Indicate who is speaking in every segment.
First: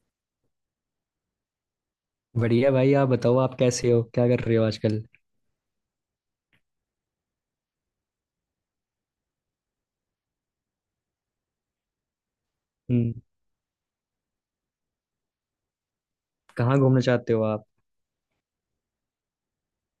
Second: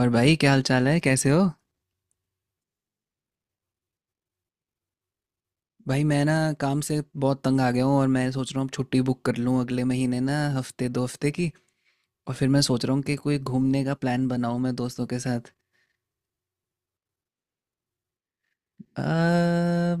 Speaker 1: और भाई क्या हाल चाल है, कैसे हो?
Speaker 2: बढ़िया भाई। आप बताओ, आप कैसे हो, क्या कर रहे हो आजकल।
Speaker 1: भाई मैं ना काम से बहुत तंग आ गया हूँ और मैं सोच रहा हूँ अब छुट्टी बुक कर लूँ अगले महीने ना, हफ्ते 2 हफ्ते की। और फिर मैं सोच रहा हूँ
Speaker 2: हम्म।
Speaker 1: कि कोई घूमने का प्लान बनाऊँ मैं दोस्तों के साथ।
Speaker 2: कहाँ घूमना चाहते हो आप।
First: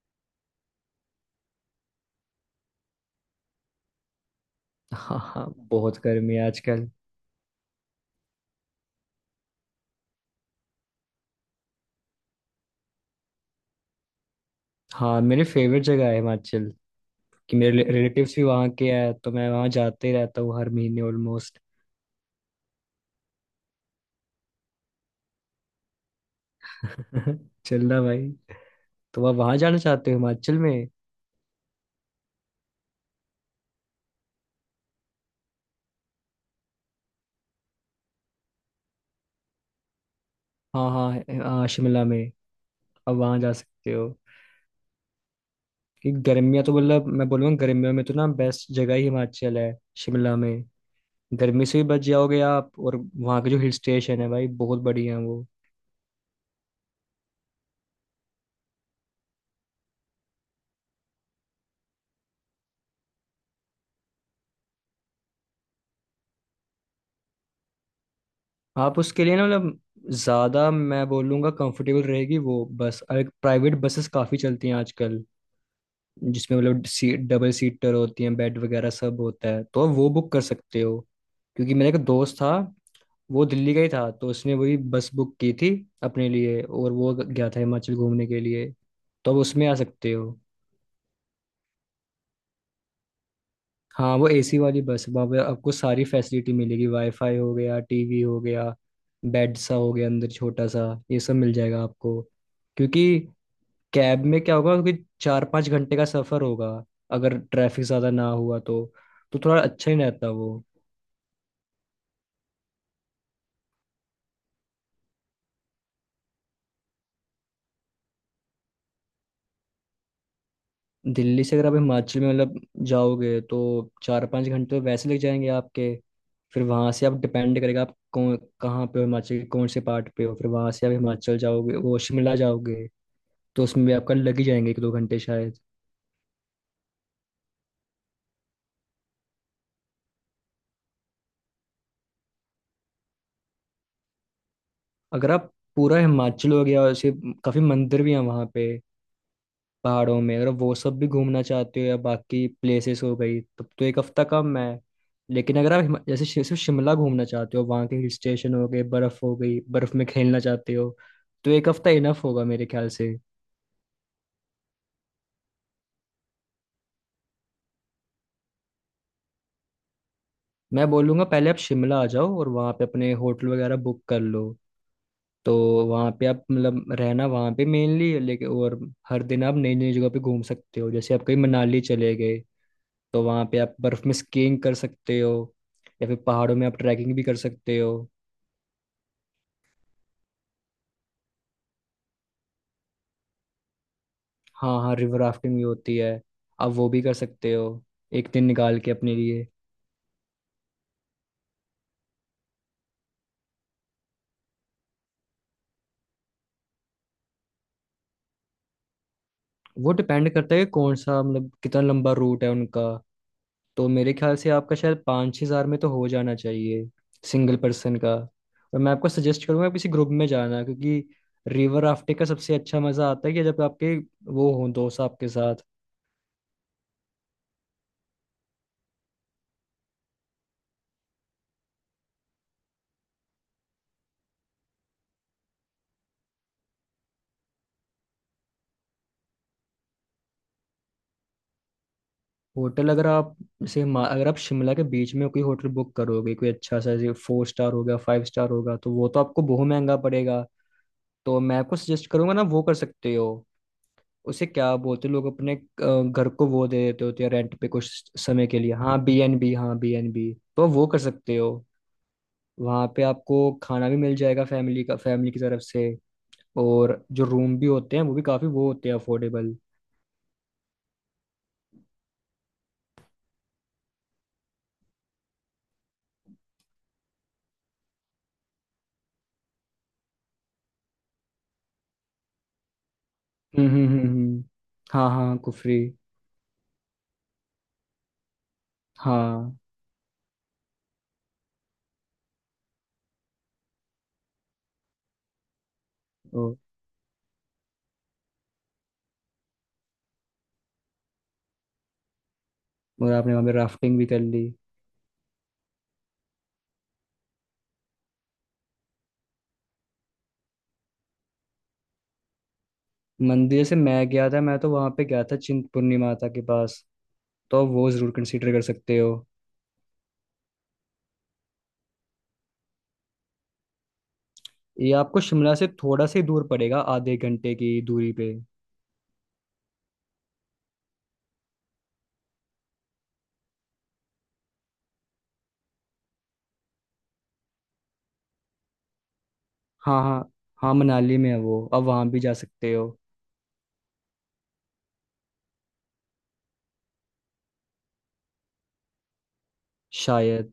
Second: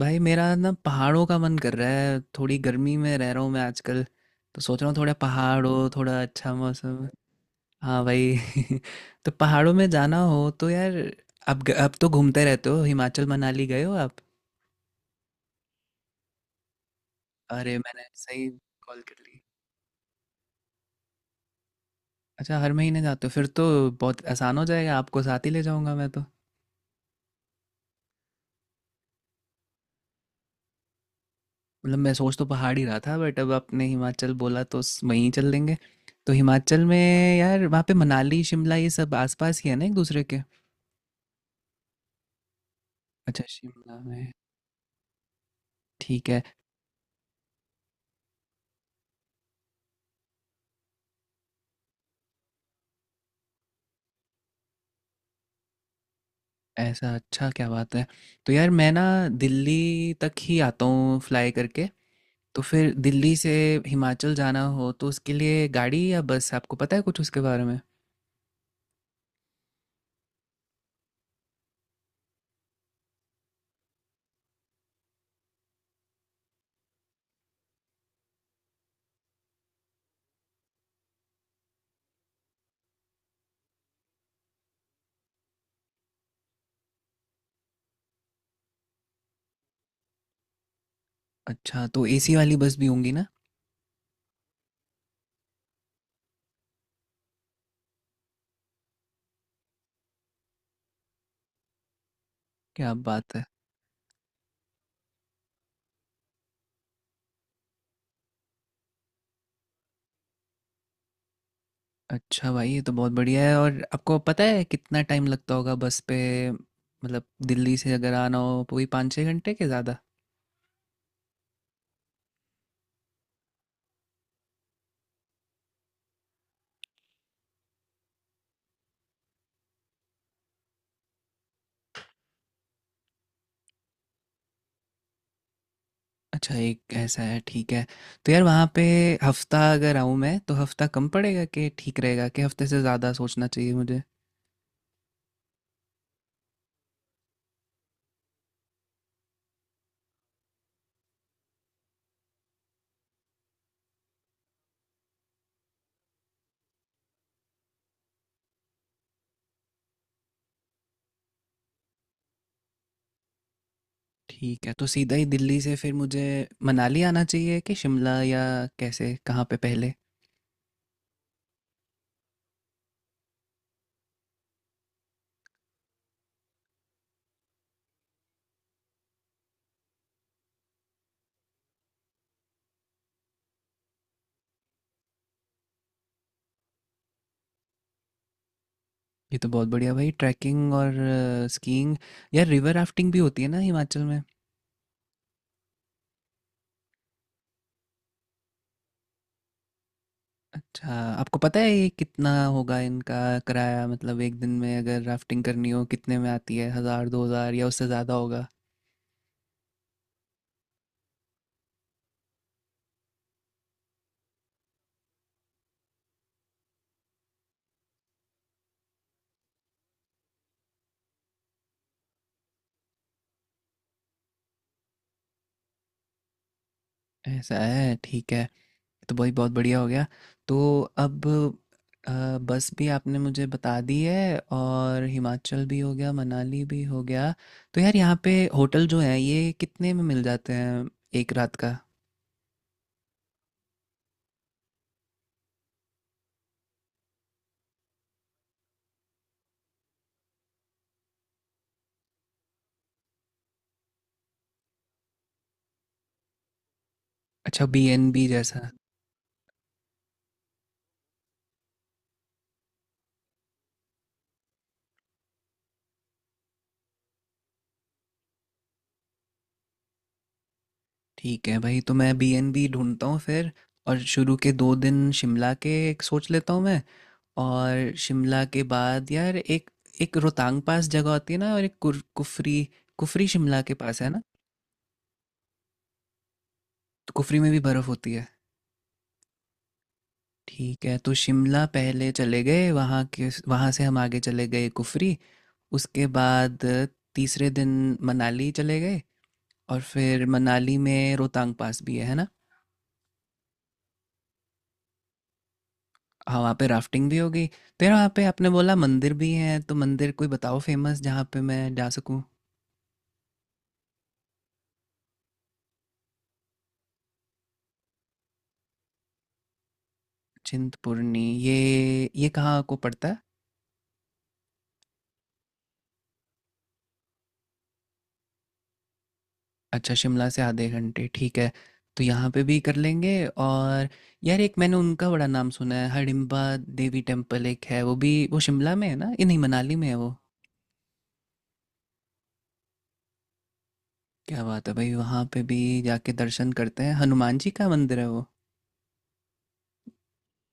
Speaker 1: भाई मेरा ना पहाड़ों का मन कर रहा है, थोड़ी गर्मी में रह रहा हूँ मैं आजकल। तो सोच रहा हूँ थोड़ा
Speaker 2: हाँ हाँ,
Speaker 1: पहाड़ हो,
Speaker 2: बहुत
Speaker 1: थोड़ा
Speaker 2: गर्मी है
Speaker 1: अच्छा
Speaker 2: आजकल।
Speaker 1: मौसम। हाँ भाई तो पहाड़ों में जाना हो तो यार, अब तो घूमते रहते हो, हिमाचल मनाली गए हो आप?
Speaker 2: हाँ, मेरी फेवरेट जगह है हिमाचल। कि
Speaker 1: अरे
Speaker 2: मेरे
Speaker 1: मैंने
Speaker 2: रिलेटिव्स भी
Speaker 1: सही
Speaker 2: वहाँ के
Speaker 1: कॉल
Speaker 2: हैं
Speaker 1: कर
Speaker 2: तो
Speaker 1: ली।
Speaker 2: मैं वहाँ जाते ही रहता हूँ हर महीने ऑलमोस्ट।
Speaker 1: अच्छा, हर महीने जाते हो फिर तो। बहुत आसान हो जाएगा, आपको साथ ही ले जाऊंगा मैं तो।
Speaker 2: चलना भाई। तो आप वहाँ जाना चाहते हो हिमाचल में।
Speaker 1: मतलब मैं सोच तो पहाड़ ही रहा था, बट अब आपने हिमाचल बोला तो वहीं चल देंगे। तो हिमाचल में, यार वहाँ पे मनाली शिमला ये सब आसपास ही है ना एक दूसरे के?
Speaker 2: हाँ हाँ। हाँ शिमला में आप वहाँ
Speaker 1: अच्छा
Speaker 2: जा सकते
Speaker 1: शिमला
Speaker 2: हो।
Speaker 1: में।
Speaker 2: कि
Speaker 1: ठीक है।
Speaker 2: गर्मियाँ तो मतलब मैं बोलूँगा गर्मियों में तो ना बेस्ट जगह ही हिमाचल है। शिमला में गर्मी से भी बच जाओगे आप, और वहाँ के जो हिल स्टेशन है भाई बहुत बढ़िया है वो।
Speaker 1: ऐसा? अच्छा, क्या बात है। तो यार मैं ना दिल्ली तक ही आता हूँ फ्लाई करके। तो फिर दिल्ली से हिमाचल जाना हो तो उसके लिए गाड़ी या बस, आपको पता है कुछ उसके बारे में?
Speaker 2: आप उसके लिए ना मतलब ज़्यादा मैं बोलूँगा कंफर्टेबल रहेगी वो बस। और एक प्राइवेट बसेस काफ़ी चलती हैं आजकल, जिसमें मतलब सीट डबल सीटर होती हैं, बेड वगैरह सब होता है, तो आप वो बुक कर सकते हो। क्योंकि मेरा एक दोस्त था, वो दिल्ली का ही था, तो उसने वही बस बुक की थी अपने लिए, और वो गया था हिमाचल घूमने के लिए। तो आप उसमें आ सकते हो।
Speaker 1: अच्छा, तो एसी वाली बस भी होंगी ना?
Speaker 2: हाँ, वो एसी वाली बस वहाँ पे आपको सारी फैसिलिटी मिलेगी, वाईफाई हो गया, टीवी हो गया, बेड सा हो गया अंदर छोटा सा। ये सब मिल जाएगा आपको।
Speaker 1: क्या
Speaker 2: क्योंकि
Speaker 1: बात है।
Speaker 2: कैब में क्या होगा, क्योंकि चार पाँच घंटे का सफ़र होगा अगर ट्रैफिक ज़्यादा ना हुआ तो। तो थोड़ा अच्छा ही रहता वो।
Speaker 1: अच्छा भाई ये तो बहुत बढ़िया है, और आपको पता है कितना टाइम लगता होगा बस पे? मतलब दिल्ली से अगर आना हो तो वही 5-6 घंटे के ज़्यादा?
Speaker 2: दिल्ली से अगर आप हिमाचल में मतलब जाओगे, तो चार पाँच घंटे तो वैसे लग जाएंगे आपके। फिर वहाँ से आप डिपेंड करेगा आप कौन कहाँ पे हो, हिमाचल के कौन से पार्ट पे हो, फिर वहाँ से आप हिमाचल जाओगे वो शिमला जाओगे, तो उसमें भी आपका लग ही जाएंगे एक दो घंटे शायद।
Speaker 1: अच्छा, एक ऐसा है। ठीक है। तो यार वहाँ पे हफ्ता अगर आऊँ मैं तो हफ्ता कम पड़ेगा, कि ठीक रहेगा, कि हफ्ते से ज़्यादा सोचना चाहिए मुझे?
Speaker 2: अगर आप पूरा हिमाचल हो गया और ऐसे काफ़ी मंदिर भी हैं वहाँ पे पहाड़ों में, अगर आप वो सब भी घूमना चाहते हो या बाकी प्लेसेस हो गई, तब तो एक हफ्ता कम है। लेकिन अगर आप जैसे सिर्फ शिमला घूमना चाहते हो, वहाँ के हिल स्टेशन हो गए, बर्फ़ हो गई, बर्फ़ में खेलना चाहते हो, तो एक हफ्ता इनफ होगा मेरे ख्याल से।
Speaker 1: ठीक है, तो सीधा ही दिल्ली से फिर मुझे मनाली आना चाहिए कि शिमला, या कैसे, कहाँ पे पहले?
Speaker 2: मैं बोलूँगा पहले आप शिमला आ जाओ और वहाँ पे अपने होटल वगैरह बुक कर लो। तो वहाँ पे आप मतलब रहना वहाँ पे मेनली, लेकिन और हर दिन आप नई नई जगह पे घूम सकते हो। जैसे आप कहीं मनाली चले गए तो वहाँ पे आप बर्फ में स्कीइंग कर सकते हो, या फिर पहाड़ों में आप ट्रैकिंग भी कर सकते हो।
Speaker 1: ये तो बहुत बढ़िया भाई, ट्रैकिंग और स्कीइंग। यार रिवर राफ्टिंग भी होती है ना हिमाचल?
Speaker 2: हाँ हाँ, रिवर राफ्टिंग भी होती है। आप वो भी कर सकते हो एक दिन निकाल के अपने लिए।
Speaker 1: अच्छा, आपको पता है ये कितना होगा इनका किराया, मतलब एक दिन में अगर राफ्टिंग करनी हो कितने में आती है, हज़ार दो हज़ार या उससे ज़्यादा होगा?
Speaker 2: वो डिपेंड करता है कि कौन सा मतलब कितना लंबा रूट है उनका। तो मेरे ख्याल से आपका शायद पाँच छः हज़ार में तो हो जाना चाहिए, सिंगल पर्सन का। और मैं आपको सजेस्ट करूँगा किसी ग्रुप में जाना, क्योंकि रिवर राफ्टिंग का सबसे अच्छा मज़ा आता है कि जब आपके वो हों दोस्त आपके साथ।
Speaker 1: ऐसा है, ठीक है। तो भाई बहुत बढ़िया हो गया। तो अब अ, बस भी आपने मुझे बता दी है, और हिमाचल भी हो गया, मनाली भी हो गया। तो यार यहाँ पे होटल जो है, ये कितने में मिल जाते हैं एक रात का?
Speaker 2: होटल अगर आप जैसे अगर आप शिमला के बीच में कोई होटल बुक करोगे, कोई अच्छा सा जैसे फोर स्टार होगा फाइव स्टार होगा, तो वो तो आपको बहुत महंगा पड़ेगा। तो मैं आपको सजेस्ट करूंगा ना, वो कर सकते हो। उसे क्या बोलते हैं लोग अपने घर को वो दे देते होते हैं रेंट
Speaker 1: अच्छा,
Speaker 2: पे
Speaker 1: बी एन
Speaker 2: कुछ
Speaker 1: बी
Speaker 2: समय के
Speaker 1: जैसा।
Speaker 2: लिए, हाँ बीएनबी, हाँ बीएनबी, तो वो कर सकते हो। वहाँ पे आपको खाना भी मिल जाएगा फैमिली का, फैमिली की तरफ से। और जो रूम भी होते हैं वो भी काफी वो होते हैं अफोर्डेबल।
Speaker 1: ठीक है भाई, तो मैं बी एन बी ढूंढता हूँ फिर। और शुरू के 2 दिन शिमला के एक सोच लेता हूँ मैं। और शिमला के बाद यार एक एक रोहतांग पास जगह होती है ना, और एक कुफरी। कुफरी शिमला
Speaker 2: हम्म
Speaker 1: के
Speaker 2: हम्म
Speaker 1: पास
Speaker 2: हम्म
Speaker 1: है ना?
Speaker 2: हम्म। हाँ हाँ कुफरी।
Speaker 1: तो कुफरी में भी बर्फ़ होती है।
Speaker 2: हाँ।
Speaker 1: ठीक है, तो शिमला पहले चले गए, वहाँ से हम आगे चले गए कुफरी। उसके
Speaker 2: ओ,
Speaker 1: बाद तीसरे दिन मनाली चले गए, और फिर मनाली में रोहतांग पास भी है ना?
Speaker 2: और आपने वहाँ पे राफ्टिंग भी कर ली।
Speaker 1: हाँ वहाँ पे राफ्टिंग भी हो गई, तो यार वहाँ पे आपने बोला मंदिर भी हैं, तो मंदिर कोई बताओ फेमस जहाँ पे मैं जा सकूँ?
Speaker 2: मंदिर जैसे मैं गया था, मैं तो वहाँ पे गया था चिंतपूर्णी माता के पास। तो वो जरूर कंसीडर कर सकते हो।
Speaker 1: चिंतपूर्णी? ये कहाँ को पड़ता है?
Speaker 2: ये आपको शिमला से थोड़ा से दूर पड़ेगा, आधे घंटे की दूरी पे।
Speaker 1: अच्छा, शिमला से आधे घंटे, ठीक है। तो यहाँ पे भी कर लेंगे। और यार एक मैंने उनका बड़ा नाम सुना है, हडिम्बा देवी टेम्पल, एक है वो भी। वो शिमला में है ना? ये नहीं, मनाली में है
Speaker 2: हाँ
Speaker 1: वो?
Speaker 2: हाँ। हाँ मनाली में है वो, अब वहाँ भी जा सकते हो।
Speaker 1: क्या बात है भाई, वहाँ पे भी जाके दर्शन करते हैं। हनुमान जी का मंदिर है वो।
Speaker 2: शायद।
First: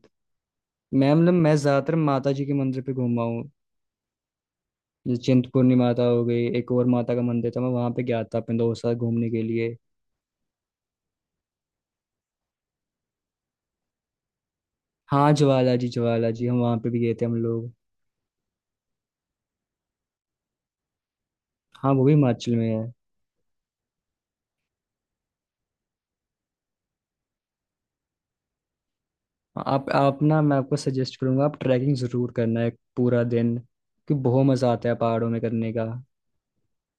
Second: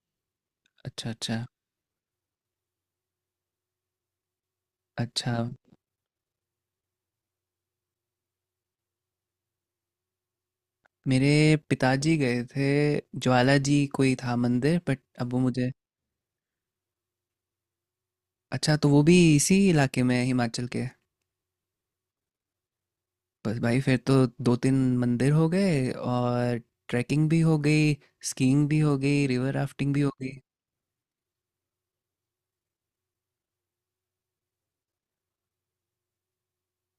Speaker 1: अच्छा,
Speaker 2: मैं मतलब
Speaker 1: अच्छा,
Speaker 2: मैं ज़्यादातर माता जी के मंदिर पे घूमा हूँ। जैसे
Speaker 1: अच्छा।
Speaker 2: चिंतपूर्णी माता हो गई, एक और माता का मंदिर था मैं वहाँ पे गया था अपने दोस्त के साथ घूमने के लिए।
Speaker 1: मेरे पिताजी गए थे, ज्वाला जी कोई था मंदिर, बट अब
Speaker 2: हाँ
Speaker 1: वो मुझे।
Speaker 2: ज्वाला जी, ज्वाला जी हम वहाँ पे भी गए थे हम लोग।
Speaker 1: अच्छा, तो वो भी इसी इलाके में है, हिमाचल के?
Speaker 2: हाँ वो भी हिमाचल में है।
Speaker 1: बस भाई, फिर तो दो तीन मंदिर हो गए, और ट्रैकिंग भी हो गई, स्कीइंग भी हो गई, रिवर
Speaker 2: आप
Speaker 1: राफ्टिंग भी हो
Speaker 2: आप
Speaker 1: गई।
Speaker 2: ना मैं आपको सजेस्ट करूँगा आप ट्रैकिंग ज़रूर करना है पूरा दिन, क्योंकि बहुत मज़ा आता है पहाड़ों में करने का।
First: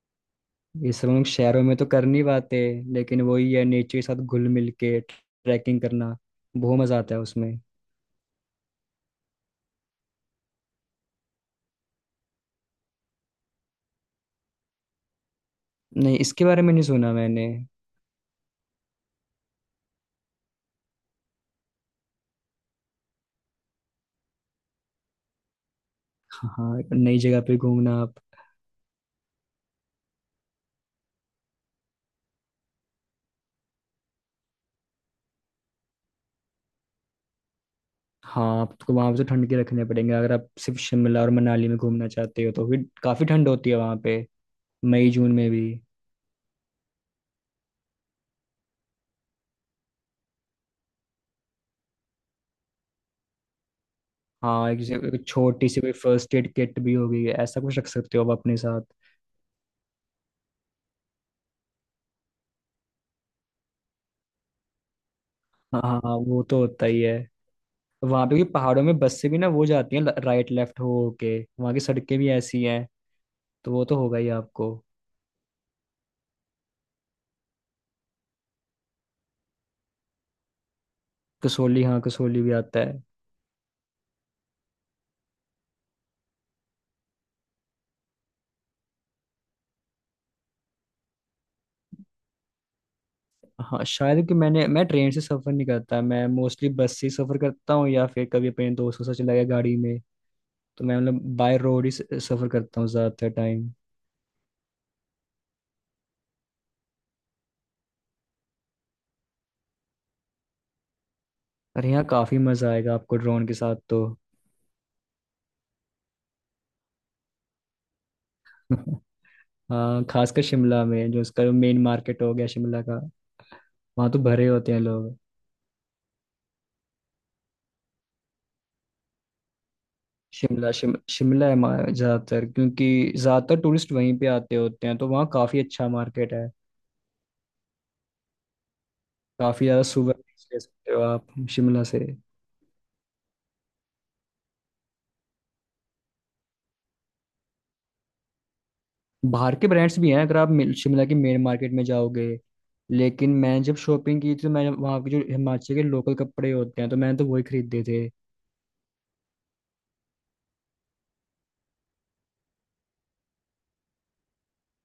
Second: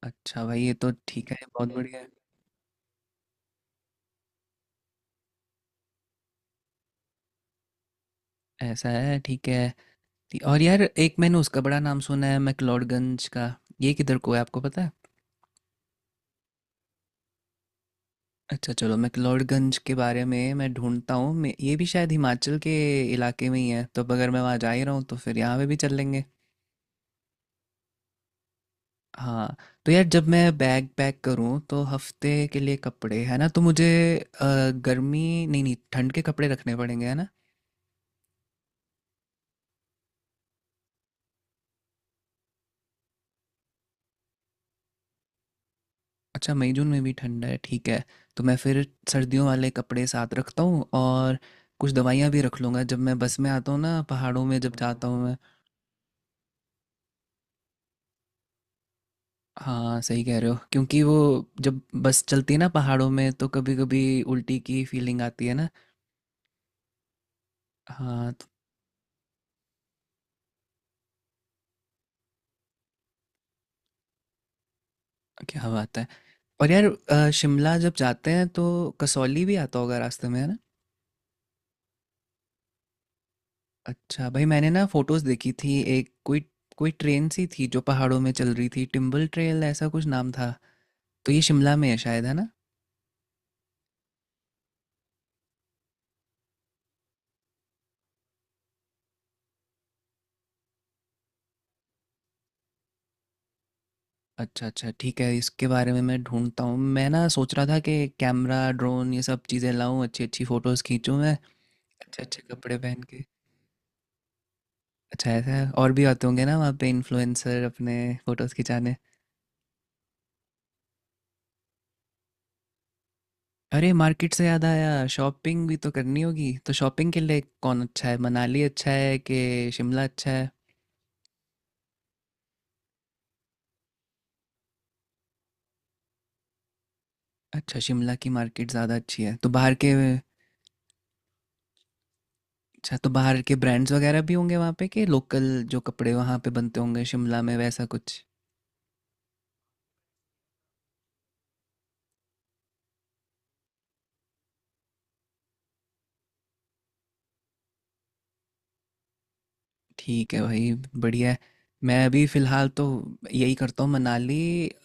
Speaker 1: अच्छा भाई ये तो
Speaker 2: ये सब हम लोग
Speaker 1: ठीक है,
Speaker 2: शहरों
Speaker 1: बहुत
Speaker 2: में तो
Speaker 1: बढ़िया
Speaker 2: कर
Speaker 1: है।
Speaker 2: नहीं पाते, लेकिन वही है नेचर के साथ घुल मिल के ट्रैकिंग करना, बहुत मजा आता है उसमें।
Speaker 1: ऐसा है, ठीक है। और यार एक मैंने उसका बड़ा नाम सुना है, मैक्लोडगंज का। ये किधर को है, आपको पता है?
Speaker 2: नहीं, इसके बारे में नहीं सुना मैंने।
Speaker 1: अच्छा, चलो, मैक्लोडगंज के बारे में मैं ढूंढता हूँ। ये भी शायद हिमाचल के इलाके में ही है, तो अब अगर मैं वहाँ जा ही रहा हूँ तो फिर यहाँ पे भी चल लेंगे।
Speaker 2: हाँ हाँ, नई जगह पे घूमना आप।
Speaker 1: हाँ। तो यार जब मैं बैग पैक करूँ तो हफ्ते के लिए कपड़े है ना, तो मुझे अ, गर्मी नहीं, नहीं, ठंड के कपड़े रखने पड़ेंगे है ना?
Speaker 2: हाँ, आपको वहाँ पे तो ठंड के रखने पड़ेंगे, अगर आप सिर्फ शिमला और मनाली में घूमना चाहते हो तो फिर काफ़ी ठंड होती है वहाँ पे मई जून में भी।
Speaker 1: अच्छा, मई जून में भी ठंड है, ठीक है। तो मैं फिर सर्दियों वाले कपड़े साथ रखता हूँ, और कुछ दवाइयाँ भी रख लूँगा, जब मैं बस में आता हूँ ना पहाड़ों में,
Speaker 2: हाँ,
Speaker 1: जब
Speaker 2: एक जैसे
Speaker 1: जाता हूँ
Speaker 2: एक
Speaker 1: मैं।
Speaker 2: छोटी सी कोई फर्स्ट एड किट भी होगी, ऐसा कुछ रख सकते हो आप अपने साथ।
Speaker 1: हाँ सही कह रहे हो, क्योंकि वो जब बस चलती है ना पहाड़ों में तो कभी कभी उल्टी की फीलिंग आती है ना।
Speaker 2: हाँ हाँ हाँ, वो तो होता ही है। वहां
Speaker 1: हाँ
Speaker 2: पे भी
Speaker 1: तो।
Speaker 2: पहाड़ों में बस से भी ना वो जाती है राइट लेफ्ट हो के, वहां की सड़कें भी ऐसी हैं, तो वो तो होगा ही आपको।
Speaker 1: क्या बात है। और यार शिमला जब जाते हैं तो कसौली भी आता होगा रास्ते में, है ना?
Speaker 2: कसोली, हाँ कसोली भी आता है।
Speaker 1: अच्छा भाई, मैंने ना फोटोज देखी थी, एक कोई कोई ट्रेन सी थी जो पहाड़ों में चल रही थी, टिम्बल ट्रेल ऐसा कुछ नाम था। तो ये शिमला में है शायद, है ना?
Speaker 2: हाँ शायद। कि मैंने मैं ट्रेन से सफर नहीं करता, मैं मोस्टली बस से ही सफर करता हूँ, या फिर कभी अपने दोस्तों से चला गया गाड़ी में। तो मैं मतलब बाय रोड ही सफर करता हूँ ज्यादातर टाइम।
Speaker 1: अच्छा, अच्छा, ठीक है, इसके बारे में मैं ढूंढता हूँ। मैं ना सोच रहा था कि कैमरा, ड्रोन, ये सब चीज़ें लाऊं, अच्छी अच्छी फोटोज खींचूं मैं।
Speaker 2: अरे यहाँ
Speaker 1: अच्छे
Speaker 2: काफी
Speaker 1: अच्छे
Speaker 2: मजा
Speaker 1: कपड़े
Speaker 2: आएगा
Speaker 1: पहन
Speaker 2: आपको
Speaker 1: के।
Speaker 2: ड्रोन के साथ तो।
Speaker 1: अच्छा ऐसा है? और भी आते होंगे ना वहाँ पे इन्फ्लुएंसर अपने फोटोज खिंचाने?
Speaker 2: हाँ, खासकर शिमला में जो उसका मेन मार्केट हो गया शिमला का।
Speaker 1: अरे
Speaker 2: वहां तो
Speaker 1: मार्केट से
Speaker 2: भरे
Speaker 1: याद
Speaker 2: होते हैं
Speaker 1: आया,
Speaker 2: लोग।
Speaker 1: शॉपिंग भी तो करनी होगी। तो शॉपिंग के लिए कौन अच्छा है, मनाली अच्छा है कि शिमला अच्छा है?
Speaker 2: शिमला शिमला है ज्यादातर, क्योंकि ज्यादातर टूरिस्ट वहीं पे आते होते हैं तो वहाँ काफी अच्छा मार्केट है।
Speaker 1: अच्छा, शिमला की मार्केट ज़्यादा अच्छी है? तो
Speaker 2: काफी
Speaker 1: बाहर
Speaker 2: ज्यादा
Speaker 1: के,
Speaker 2: सोवेनिर्स ले सकते हो आप शिमला से।
Speaker 1: अच्छा, तो बाहर के ब्रांड्स वगैरह भी होंगे वहाँ पे, कि लोकल जो कपड़े वहाँ पे बनते होंगे शिमला में, वैसा कुछ?
Speaker 2: बाहर के ब्रांड्स भी हैं अगर आप शिमला के मेन मार्केट में जाओगे। लेकिन मैं जब शॉपिंग की थी तो मैंने वहाँ के जो हिमाचल के लोकल कपड़े होते हैं तो मैंने तो वही खरीदे थे।
Speaker 1: ठीक है भाई, बढ़िया है। मैं अभी फ़िलहाल तो यही करता हूँ, मनाली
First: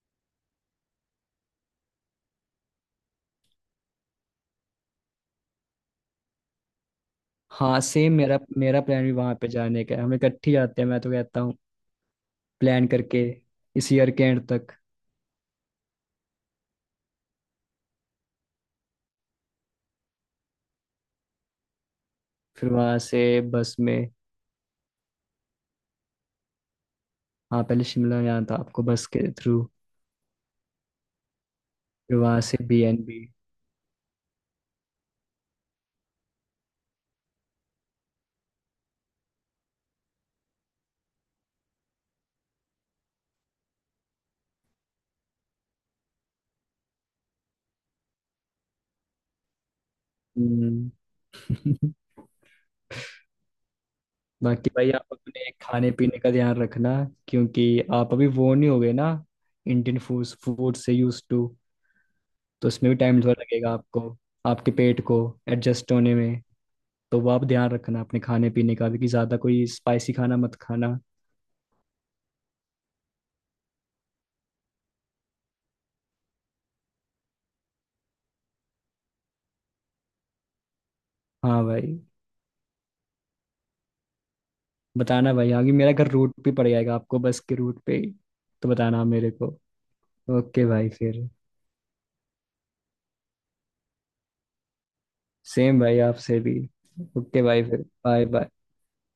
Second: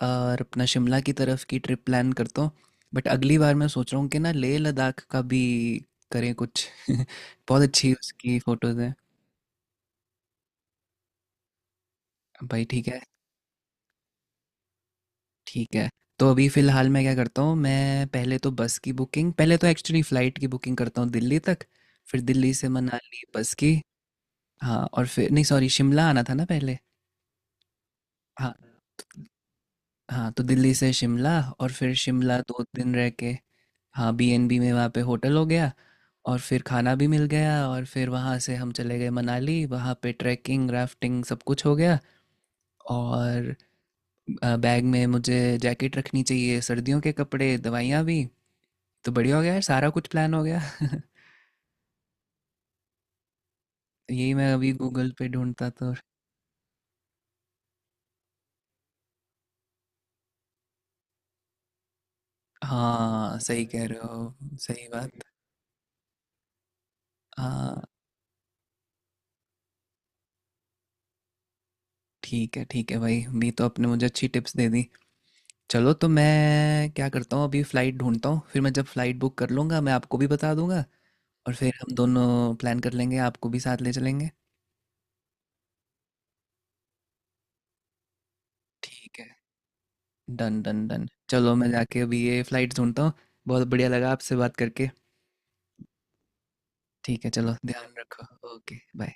Speaker 1: और अपना शिमला की तरफ की ट्रिप प्लान करता हूँ, बट अगली बार मैं सोच रहा हूँ कि ना लेह लद्दाख का भी करें कुछ बहुत
Speaker 2: हाँ
Speaker 1: अच्छी
Speaker 2: सेम,
Speaker 1: उसकी
Speaker 2: मेरा
Speaker 1: फ़ोटोज़।
Speaker 2: मेरा प्लान भी वहाँ पे जाने का है, हम इकट्ठे ही जाते हैं मैं तो कहता हूँ,
Speaker 1: भाई
Speaker 2: प्लान
Speaker 1: ठीक है।
Speaker 2: करके इस ईयर के एंड तक।
Speaker 1: ठीक है, तो अभी फ़िलहाल मैं क्या करता हूँ, मैं पहले तो बस की बुकिंग, पहले तो एक्चुअली फ़्लाइट की बुकिंग करता हूँ दिल्ली तक। फिर दिल्ली से
Speaker 2: फिर वहाँ से
Speaker 1: मनाली बस की।
Speaker 2: बस में।
Speaker 1: हाँ, और फिर नहीं, सॉरी, शिमला आना था ना पहले।
Speaker 2: हाँ पहले शिमला में जाना
Speaker 1: हाँ।
Speaker 2: था आपको बस के थ्रू।
Speaker 1: हाँ, तो दिल्ली से शिमला, और फिर
Speaker 2: फिर
Speaker 1: शिमला
Speaker 2: वहां से
Speaker 1: दो
Speaker 2: बी
Speaker 1: दिन
Speaker 2: एन
Speaker 1: रह
Speaker 2: बी।
Speaker 1: के। हाँ, बीएनबी में वहाँ पे होटल हो गया, और फिर खाना भी मिल गया, और फिर वहाँ से हम चले गए मनाली, वहाँ पे ट्रैकिंग, राफ्टिंग सब कुछ हो गया। और बैग में मुझे जैकेट रखनी चाहिए, सर्दियों के कपड़े, दवाइयाँ भी। तो बढ़िया हो गया यार, सारा कुछ प्लान हो गया
Speaker 2: हम्म।
Speaker 1: यही मैं
Speaker 2: बाकी
Speaker 1: अभी
Speaker 2: भाई आप
Speaker 1: गूगल पे
Speaker 2: अपने
Speaker 1: ढूंढता
Speaker 2: खाने
Speaker 1: तो।
Speaker 2: पीने का ध्यान रखना। क्योंकि आप अभी वो नहीं हो गए ना इंडियन फूड फूड से यूज टू। तो उसमें भी टाइम थोड़ा
Speaker 1: हाँ सही
Speaker 2: लगेगा
Speaker 1: कह रहे
Speaker 2: आपको,
Speaker 1: हो।
Speaker 2: आपके
Speaker 1: सही
Speaker 2: पेट
Speaker 1: बात।
Speaker 2: को एडजस्ट होने में। तो वो आप ध्यान
Speaker 1: हाँ,
Speaker 2: रखना अपने खाने पीने का भी, कि ज़्यादा कोई स्पाइसी खाना मत खाना।
Speaker 1: ठीक है, ठीक है भाई, भी तो आपने मुझे अच्छी टिप्स दे दी। चलो, तो मैं क्या करता हूँ, अभी फ़्लाइट ढूंढता हूँ, फिर मैं जब फ़्लाइट बुक कर लूँगा मैं आपको भी बता दूंगा। और
Speaker 2: हाँ
Speaker 1: फिर हम
Speaker 2: भाई।
Speaker 1: दोनों प्लान कर लेंगे, आपको भी साथ ले चलेंगे।
Speaker 2: बताना भाई, आगे मेरा घर रूट पे पड़ जाएगा आपको, बस के रूट पे ही, तो बताना आप
Speaker 1: ठीक है।
Speaker 2: मेरे को।
Speaker 1: डन
Speaker 2: ओके
Speaker 1: डन
Speaker 2: भाई
Speaker 1: डन,
Speaker 2: फिर।
Speaker 1: चलो मैं जाके अभी ये फ़्लाइट ढूंढता हूँ। बहुत बढ़िया लगा आपसे बात करके।
Speaker 2: सेम भाई आपसे भी।
Speaker 1: ठीक है,
Speaker 2: ओके
Speaker 1: चलो
Speaker 2: भाई फिर,
Speaker 1: ध्यान
Speaker 2: बाय
Speaker 1: रखो।
Speaker 2: बाय।
Speaker 1: Okay bye.